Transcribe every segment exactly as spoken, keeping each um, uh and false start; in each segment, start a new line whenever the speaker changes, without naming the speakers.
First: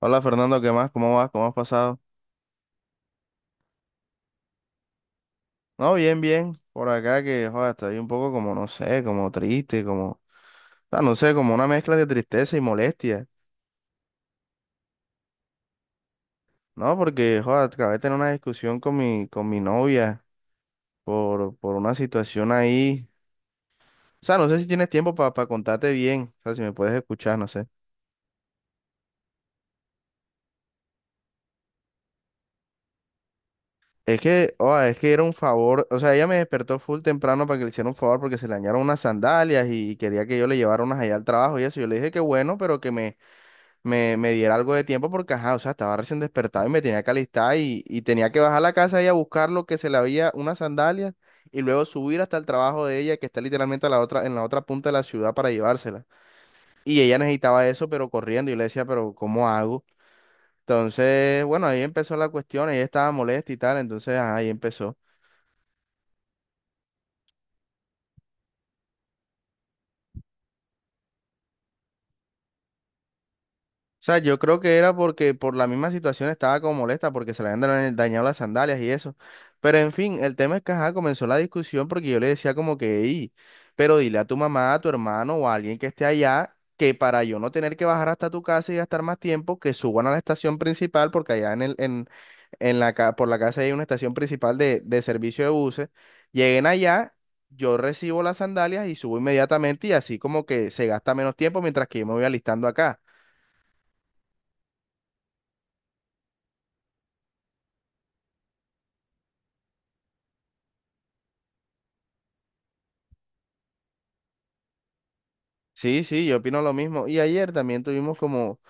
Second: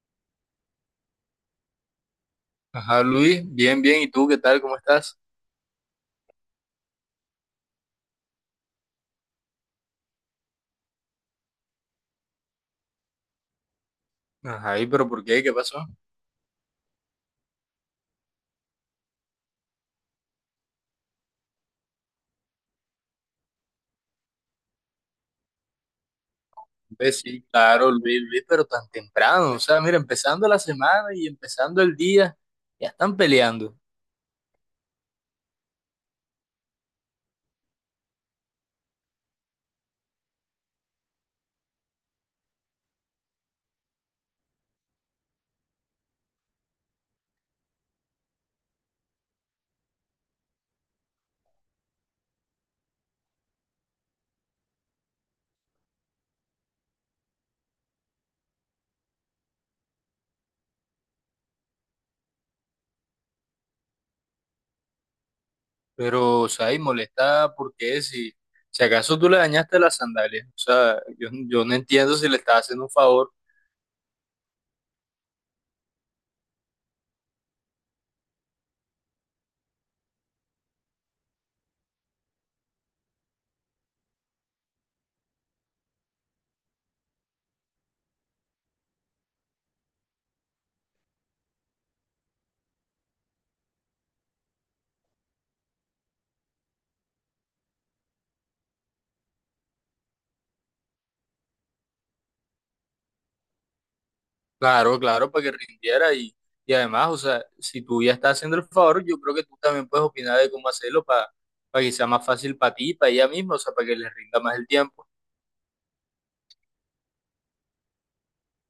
Hola Fernando, ¿qué más? ¿Cómo vas? ¿Cómo has pasado?
Ajá, Luis, bien, bien. ¿Y tú qué tal? ¿Cómo estás?
No, bien, bien. Por acá que, joder, estoy un poco como, no sé, como triste, como, o sea, no sé, como una mezcla de tristeza y molestia,
Ajá, ¿y pero por qué? ¿Qué pasó?
¿no? Porque, joder, acabé de tener una discusión con mi, con mi novia por, por una situación ahí. O sea, no sé si tienes tiempo para contarte bien, o sea, si me puedes
Pues
escuchar,
sí,
no sé.
claro, Luis, Luis, pero tan temprano. O sea, mira, empezando la semana y empezando el día, ya están peleando.
Es que, joder, es que era un favor, o sea, ella me despertó full temprano para que le hiciera un favor porque se le dañaron unas sandalias y quería que yo le llevara unas allá al trabajo y eso. Yo le dije que bueno, pero que me me, me diera algo de tiempo porque, ajá, o sea, estaba recién despertado y me tenía que alistar y, y tenía que bajar a la casa y a buscar lo que se le había, unas sandalias, y luego subir hasta el trabajo de ella, que está literalmente a la otra, en la otra punta de la ciudad para llevársela. Y ella necesitaba eso, pero corriendo, y le decía, pero ¿cómo hago? Entonces, bueno, ahí empezó la cuestión, ella estaba molesta y tal, entonces, ajá, ahí empezó.
Pero, o sea, y molesta, ¿por qué? Si, si acaso tú le dañaste las sandalias. O sea, yo, yo no entiendo si le estás haciendo un favor.
O sea, yo creo que era porque por la misma situación estaba como molesta porque se le habían daña- dañado las sandalias y eso. Pero en fin, el tema es que ajá, comenzó la discusión porque yo le decía como que, "Ey, pero dile a tu mamá, a tu hermano o a alguien que esté allá que para yo no tener que bajar hasta tu casa y gastar más tiempo, que suban a la estación principal porque allá en el, en, en la, ca- por la casa hay una estación principal de, de servicio de buses. Lleguen allá, yo recibo las sandalias y subo inmediatamente y así como que se gasta menos tiempo mientras que yo me voy alistando acá.
Claro, claro, para que rindiera. Y, y además, o sea, si tú ya estás haciendo el favor, yo creo que tú también puedes opinar de cómo hacerlo para, para que sea más fácil para ti, para ella misma, o sea, para que le rinda más el tiempo.
Sí, sí, yo opino lo mismo. Y ayer también tuvimos como,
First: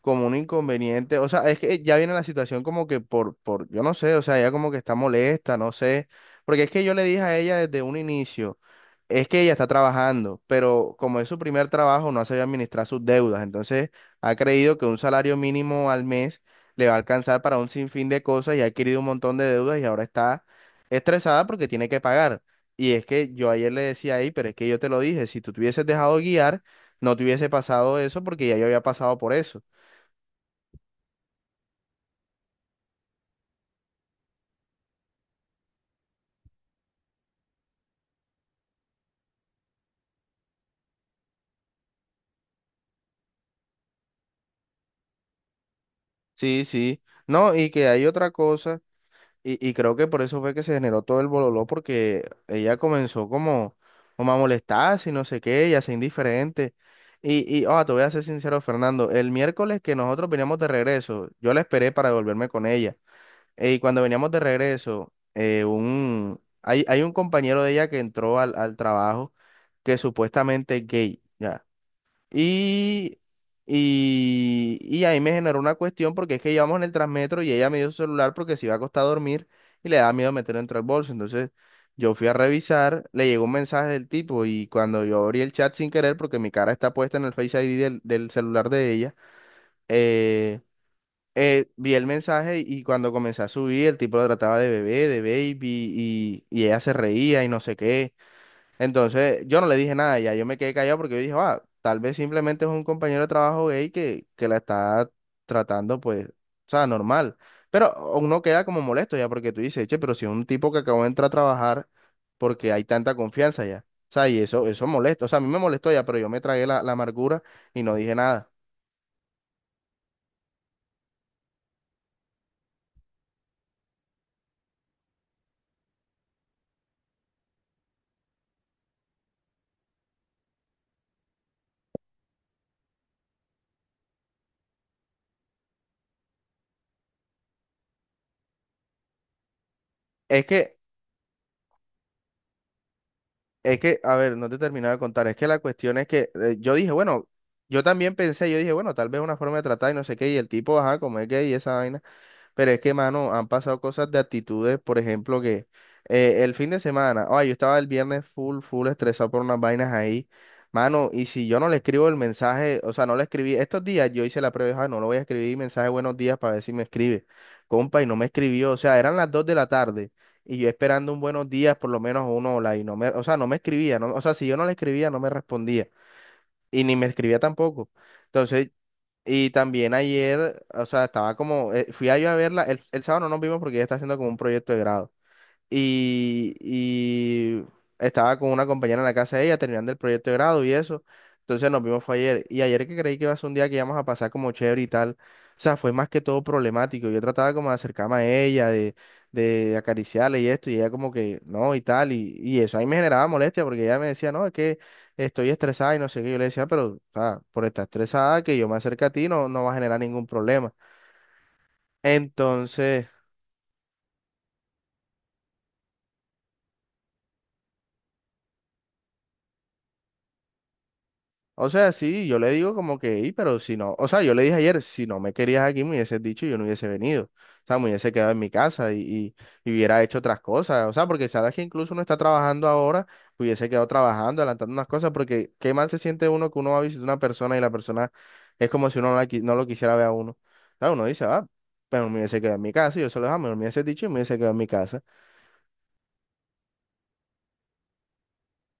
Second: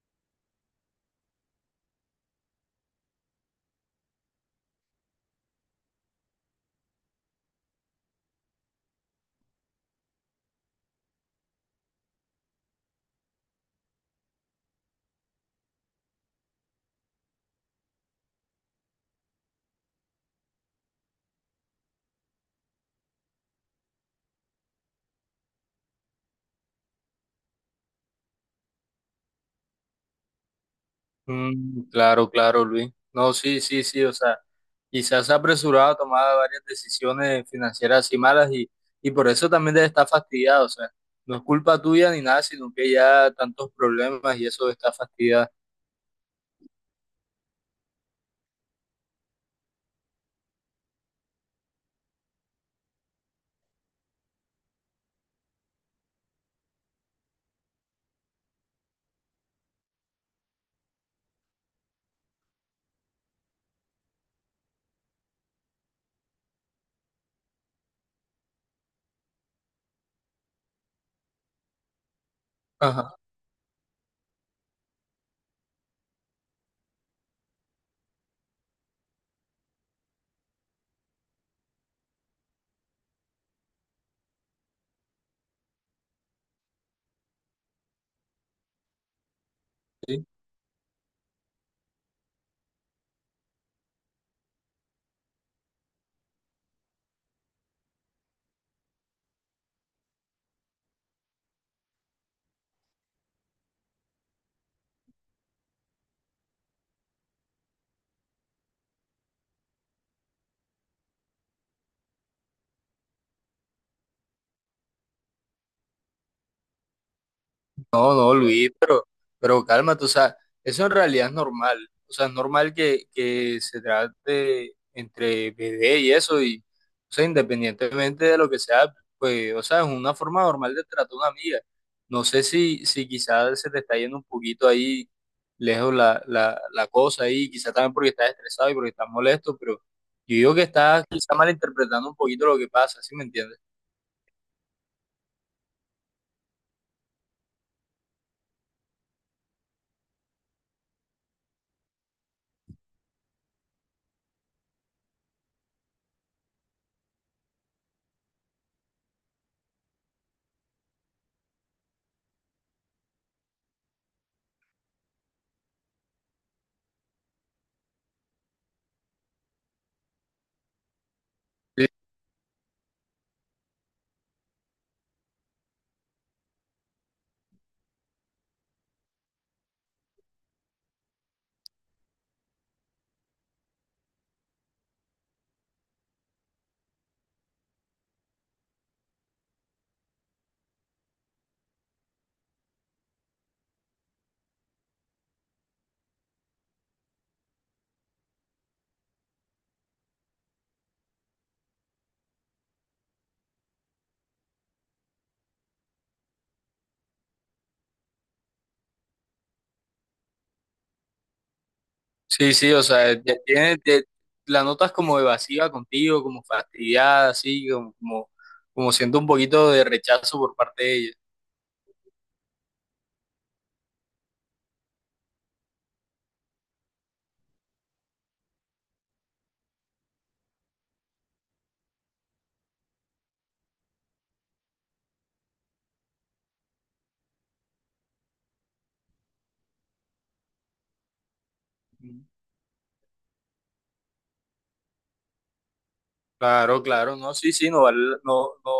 como un inconveniente. O sea, es que ya viene la situación como que por, por, yo no sé, o sea, ella como que está molesta, no sé. Porque es que yo le dije a ella desde un inicio. Es que ella está trabajando, pero como es su primer trabajo, no ha sabido administrar sus deudas. Entonces, ha creído que un salario mínimo al mes le va a alcanzar para un sinfín de cosas y ha adquirido un montón de deudas y ahora está estresada porque tiene que pagar. Y es que yo ayer le decía ahí, pero es que yo te lo dije, si tú te hubieses dejado guiar, no te hubiese pasado eso porque ya yo había pasado por eso.
Mm, claro, claro, Luis. No, sí, sí, sí, o sea, quizás se ha apresurado a tomar varias decisiones financieras así malas y, y por eso también debe estar fastidiado, o sea, no es culpa tuya ni nada, sino que ya tantos problemas y eso está fastidiado.
Sí, sí. No, y que hay otra cosa. Y, y creo que por eso fue que se generó todo el bololó, porque ella comenzó como, como a molestarse y no sé qué, y a ser indiferente. Y, y oh, te voy a ser sincero, Fernando, el miércoles que nosotros veníamos de regreso, yo la esperé para devolverme con ella. Y cuando veníamos de regreso, eh, un, hay, hay un compañero de ella que entró al, al trabajo que supuestamente es gay, ya.
Ajá.
Y, y, y ahí me generó una cuestión porque es que íbamos en el Transmetro y ella me dio su celular porque se iba a acostar a dormir y le daba miedo meterlo dentro del bolso. Entonces yo fui a revisar, le llegó un mensaje del tipo y cuando yo abrí el chat sin querer porque mi cara está puesta en el Face I D del, del celular de ella,
Sí.
eh, eh, vi el mensaje y cuando comencé a subir el tipo lo trataba de bebé, de baby y, y ella se reía y no sé qué. Entonces, yo no le dije nada, ya yo me quedé callado porque yo dije, va, tal vez simplemente es un compañero de trabajo gay que, que la está tratando, pues, o sea, normal. Pero uno queda como molesto ya porque tú dices, che, pero si es un tipo que acabó de entrar a trabajar porque hay tanta confianza ya. O sea, y eso, eso molesta. O sea, a mí me molestó ya, pero yo me tragué la, la amargura y
No,
no dije
no,
nada.
Luis, pero, pero cálmate, o sea, eso en realidad es normal. O sea, es normal que, que se trate entre bebé y eso, y, o sea, independientemente de lo que sea, pues, o sea, es una forma normal de tratar a una amiga. No sé si, si quizás se te está yendo un poquito ahí lejos la, la, la cosa ahí, quizás también porque estás estresado y porque estás molesto, pero yo
Es
digo que
que,
estás quizás malinterpretando un poquito lo que pasa, ¿sí me entiendes?
es que, a ver, no te terminaba de contar. Es que la cuestión es que eh, yo dije, bueno, yo también pensé, yo dije, bueno, tal vez una forma de tratar y no sé qué. Y el tipo, ajá, como es gay y esa vaina. Pero es que, mano, han pasado cosas de actitudes, por ejemplo, que eh, el fin de semana, ay, yo estaba el viernes full, full estresado por unas vainas ahí, mano, y si yo no le escribo el mensaje, o sea, no le escribí, estos días yo hice la prueba, dije, "Ay, no lo voy a escribir mensaje buenos días para ver si me escribe, compa, y no me escribió, o sea, eran las dos de la tarde, y yo esperando un buenos días, por lo menos uno, hola, y no me, o sea, no me escribía, no, o sea, si yo no le escribía, no me respondía, y ni me escribía tampoco. Entonces y también ayer, o sea, estaba como, eh, fui a yo a verla, el, el sábado no nos vimos porque ella está haciendo como un proyecto de grado y, y estaba con una compañera en la casa de ella terminando el proyecto de grado y eso. Entonces nos vimos fue ayer. Y ayer que creí que iba a ser un día que íbamos a pasar como chévere y tal. O sea, fue más que todo problemático. Yo trataba como de acercarme a ella, de, de acariciarle y esto, y ella como que no y tal. Y, y eso ahí me generaba molestia porque ella me decía, no, es que estoy estresada y no sé qué. Yo le decía, pero o sea, por estar estresada, que yo me acerque a ti no, no va a generar ningún problema.
Sí, sí, o
Entonces,
sea, ya tiene, te- la notas como evasiva contigo, como fastidiada, así, como, como, como siento un poquito de rechazo por parte de ella.
o sea, sí, yo le digo como que, "Ey, pero si no, o sea, yo le dije ayer, si no me querías aquí, me hubieses dicho y yo no hubiese venido. O sea, me hubiese quedado en mi casa y, y, y hubiera hecho otras cosas. O sea, porque sabes que incluso uno está trabajando ahora, hubiese quedado trabajando, adelantando unas cosas, porque qué mal se siente uno que uno va a visitar a una persona y la persona es como si uno no, la qui- no lo quisiera ver a uno. O sea, uno dice, ah, pero me hubiese quedado en mi casa, y yo se lo dije, "Ah, mejor me hubiese dicho y me hubiese quedado en mi casa.
Claro, claro, no, sí, sí, no, vale- no, no,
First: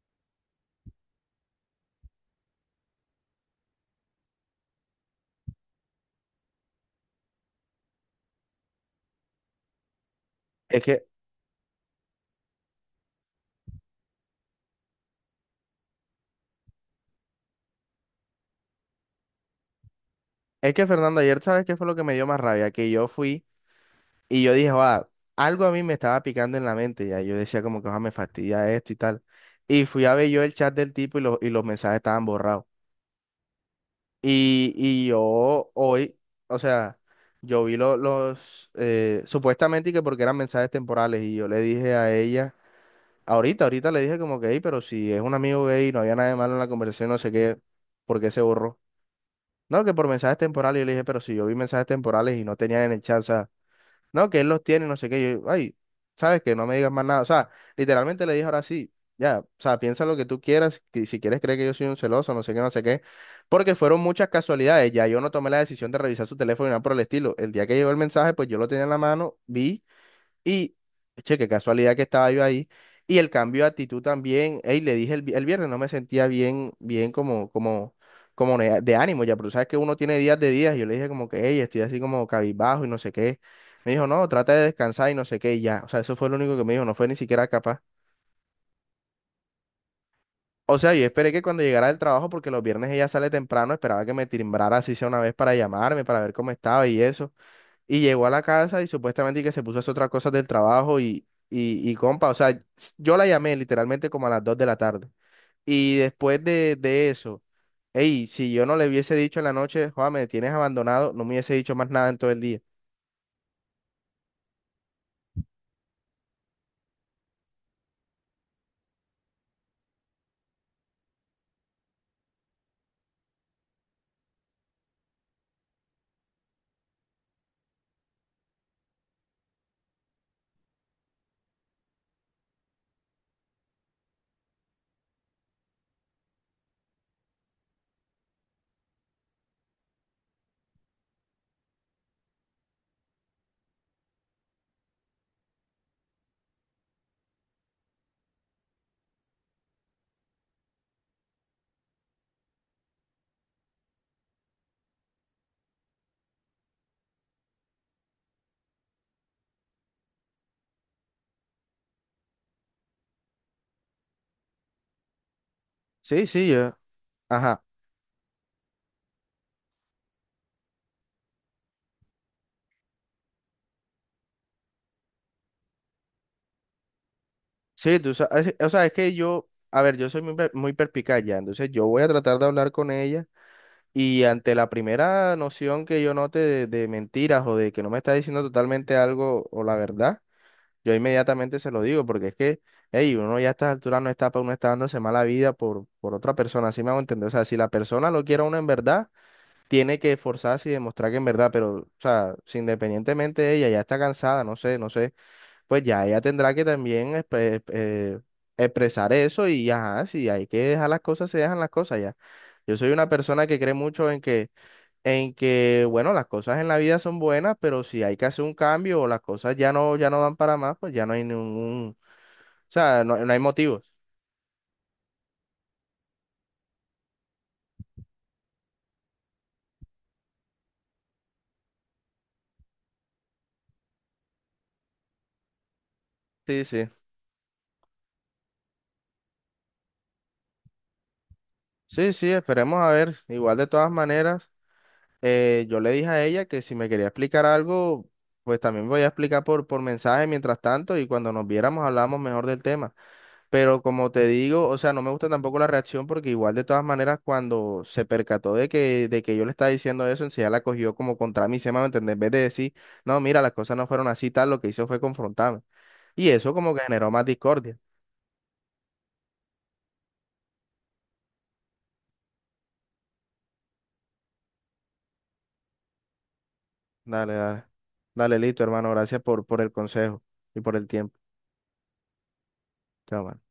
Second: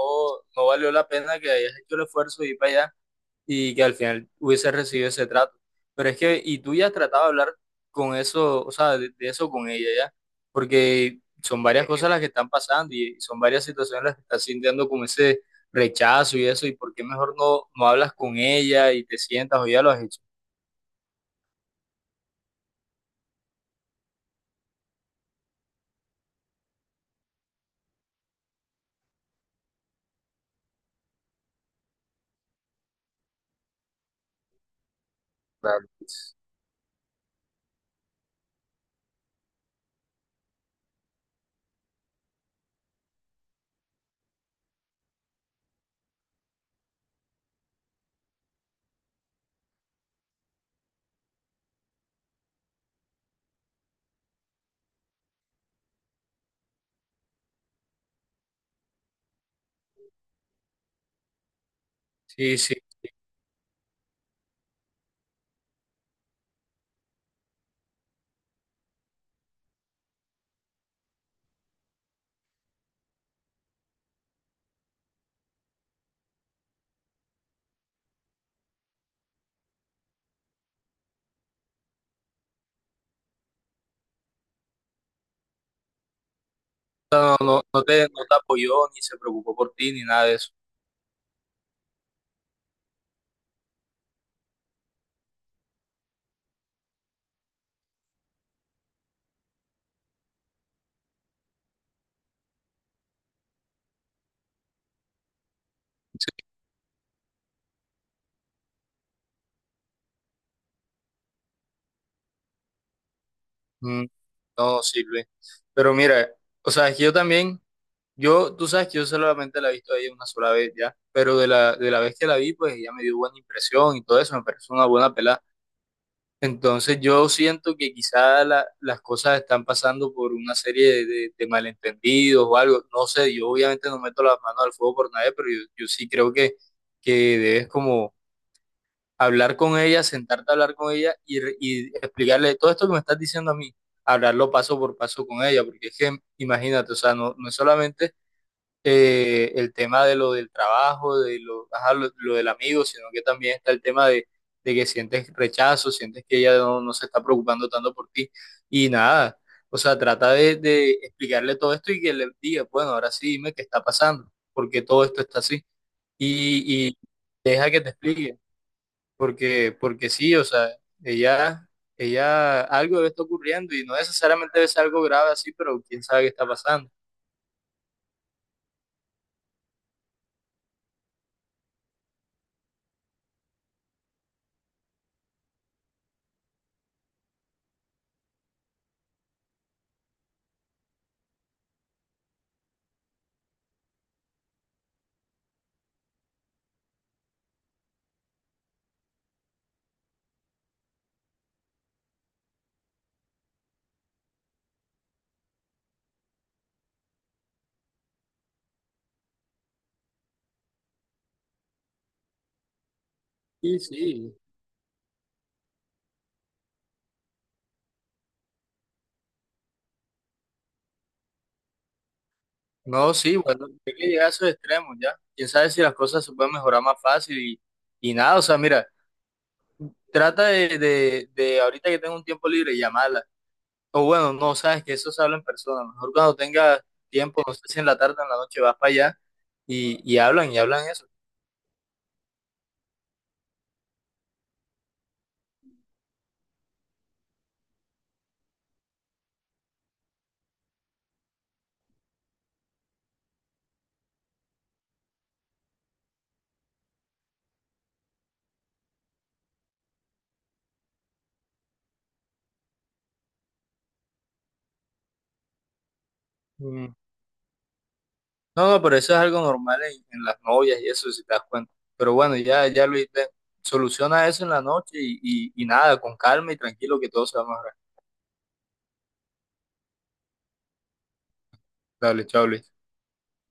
no valió la pena que hayas hecho el esfuerzo de ir para allá, y que al final hubiese recibido ese trato. Pero es que, y tú ya has tratado de hablar con eso, o sea, de, de eso con ella ya,
Es que,
porque son varias cosas las que están pasando y son varias situaciones las que estás sintiendo como ese rechazo y eso, y por qué mejor no, no hablas con ella y te sientas o ya lo has hecho.
es que Fernando, ayer, ¿sabes qué fue lo que me dio más rabia? Que yo fui. Y yo dije, va, algo a mí me estaba picando en la mente, ya yo decía como que "Joda, me fastidia esto y tal. Y fui a ver yo el chat del tipo y, los y los mensajes estaban borrados. Y, y yo
Claro.
hoy, o sea, yo vi lo- los, eh, supuestamente que porque eran mensajes temporales y yo le dije a ella, ahorita, ahorita le dije como que, "Ey, pero si es un amigo gay, no había nada de malo en la conversación, no sé qué, ¿por qué se borró? No, que por mensajes temporales, yo le dije, pero si yo vi mensajes temporales y no tenían en el chat, o sea, no, que él los tiene, no sé qué. Yo, ay, sabes que no me digas más nada. O sea, literalmente le dije ahora sí, ya, o sea, piensa lo que tú quieras, que si quieres creer que yo soy un celoso, no sé
Sí,
qué, no
sí,
sé qué. Porque fueron muchas casualidades. Ya yo no tomé la decisión de revisar su teléfono ni nada por el estilo. El día que llegó el mensaje, pues yo lo tenía en la mano, vi. Y, che, qué casualidad que estaba yo ahí. Y el cambio de actitud también, ey, le dije el, vi- el viernes, no me sentía bien, bien como, como, como ne- de ánimo ya, pero tú sabes que uno tiene días de días. Y yo le dije como que, ey, estoy así como cabizbajo y no sé qué. Me dijo, no, trata de descansar y no sé qué, y ya. O sea, eso fue lo único que me dijo, no fue ni
no,
siquiera
no,
capaz.
no te, no te apoyó ni se preocupó por ti ni nada de eso.
O sea, yo esperé que cuando llegara del trabajo, porque los viernes ella sale temprano, esperaba que me timbrara así sea una vez para llamarme, para ver cómo estaba y eso. Y llegó a la casa y supuestamente que se puso a hacer otras cosas del trabajo y, y, y compa, o sea, s- yo la llamé literalmente como a las dos de la tarde. Y después de, de eso, hey, si yo no le hubiese dicho en la noche, Juan, me tienes abandonado, no me hubiese dicho más nada en todo el día.
Mm, no sirve. Pero mira, o sea, es que yo también... Yo, tú sabes que yo solamente la he visto a ella una sola vez ya, pero de la, de la vez que la vi, pues ella me dio buena impresión y todo eso, me pareció una buena pelada. Entonces yo siento que quizá la- las cosas están pasando por una serie de, de- de malentendidos o algo, no sé, yo obviamente no meto las manos al fuego por nadie, pero yo, yo sí creo que, que debes como hablar con ella, sentarte a hablar con ella y, re- y explicarle todo esto que me estás diciendo a mí, hablarlo paso por paso con ella, porque es que imagínate, o sea, no, no es solamente eh, el tema de lo del trabajo, de lo, ajá, lo, lo del amigo, sino que también está el tema de, de que sientes rechazo, sientes que ella no, no se está preocupando tanto por ti y nada. O sea, trata de, de explicarle todo esto y que le diga, bueno, ahora sí dime qué está pasando, porque todo esto está así.
Sí, sí, yo,
Y, y
ajá.
deja que te explique, porque, porque sí, o sea, ella, ella, algo debe estar ocurriendo y no necesariamente debe ser algo grave así, pero quién sabe qué está pasando.
Sí, tú sabes, o sea, es que yo, a ver, yo soy muy, per- muy perspicaz ya, entonces yo voy a tratar de hablar con ella y ante la primera noción que yo note de de mentiras o de que no me está diciendo totalmente algo o la verdad. Yo inmediatamente se lo digo, porque es que, hey, uno ya a estas alturas no está, pa- uno está dándose mala vida por, por otra persona, así me hago entender. O sea, si la persona lo quiere a uno en verdad, tiene que esforzarse y demostrar que en verdad, pero, o sea, si independientemente de ella ya está cansada, no sé, no sé, pues ya ella tendrá que también expre- eh, expresar eso y ajá, si hay que dejar las cosas, se dejan las cosas ya. Yo soy una persona que cree
Sí,
mucho en
sí.
que en que, bueno, las cosas en la vida son buenas, pero si hay que hacer un cambio o las cosas ya no, ya no dan para más, pues ya no hay ningún, o sea,
No,
no, no
sí,
hay
bueno,
motivos.
hay que llegar a esos extremos ya. Quién sabe si las cosas se pueden mejorar más fácil y, y nada, o sea, mira, trata de, de, de ahorita que tengo un tiempo libre, llamarla. O bueno, no, sabes que eso se habla en persona. Mejor cuando
Sí,
tengas
sí.
tiempo, no sé si en la tarde o en la noche vas para allá y, y hablan y hablan eso.
Sí, sí, esperemos a ver. Igual de todas maneras, eh, yo le dije a ella que si me quería explicar algo, pues también voy a explicar por, por mensaje mientras tanto y cuando nos viéramos hablamos mejor del tema. Pero como te digo, o sea, no me gusta tampoco la reacción porque igual de todas maneras cuando se percató de que, de que yo le estaba diciendo eso, enseguida la cogió como contra mí, se me va a entender, en vez de decir, no, mira, las cosas no fueron así, tal, lo que hizo fue confrontarme. Y eso como que
Mm.
generó más discordia.
No, no, pero eso es algo normal en, en las novias y eso, si te das cuenta. Pero bueno, ya, ya Luis, ve, soluciona eso en la noche y, y, y nada, con calma y tranquilo que todo
Dale,
se va a
dale,
mejorar.
dale, listo, hermano, gracias por, por el consejo y por el tiempo.
Dale, chao, Luis.
Chao, mano.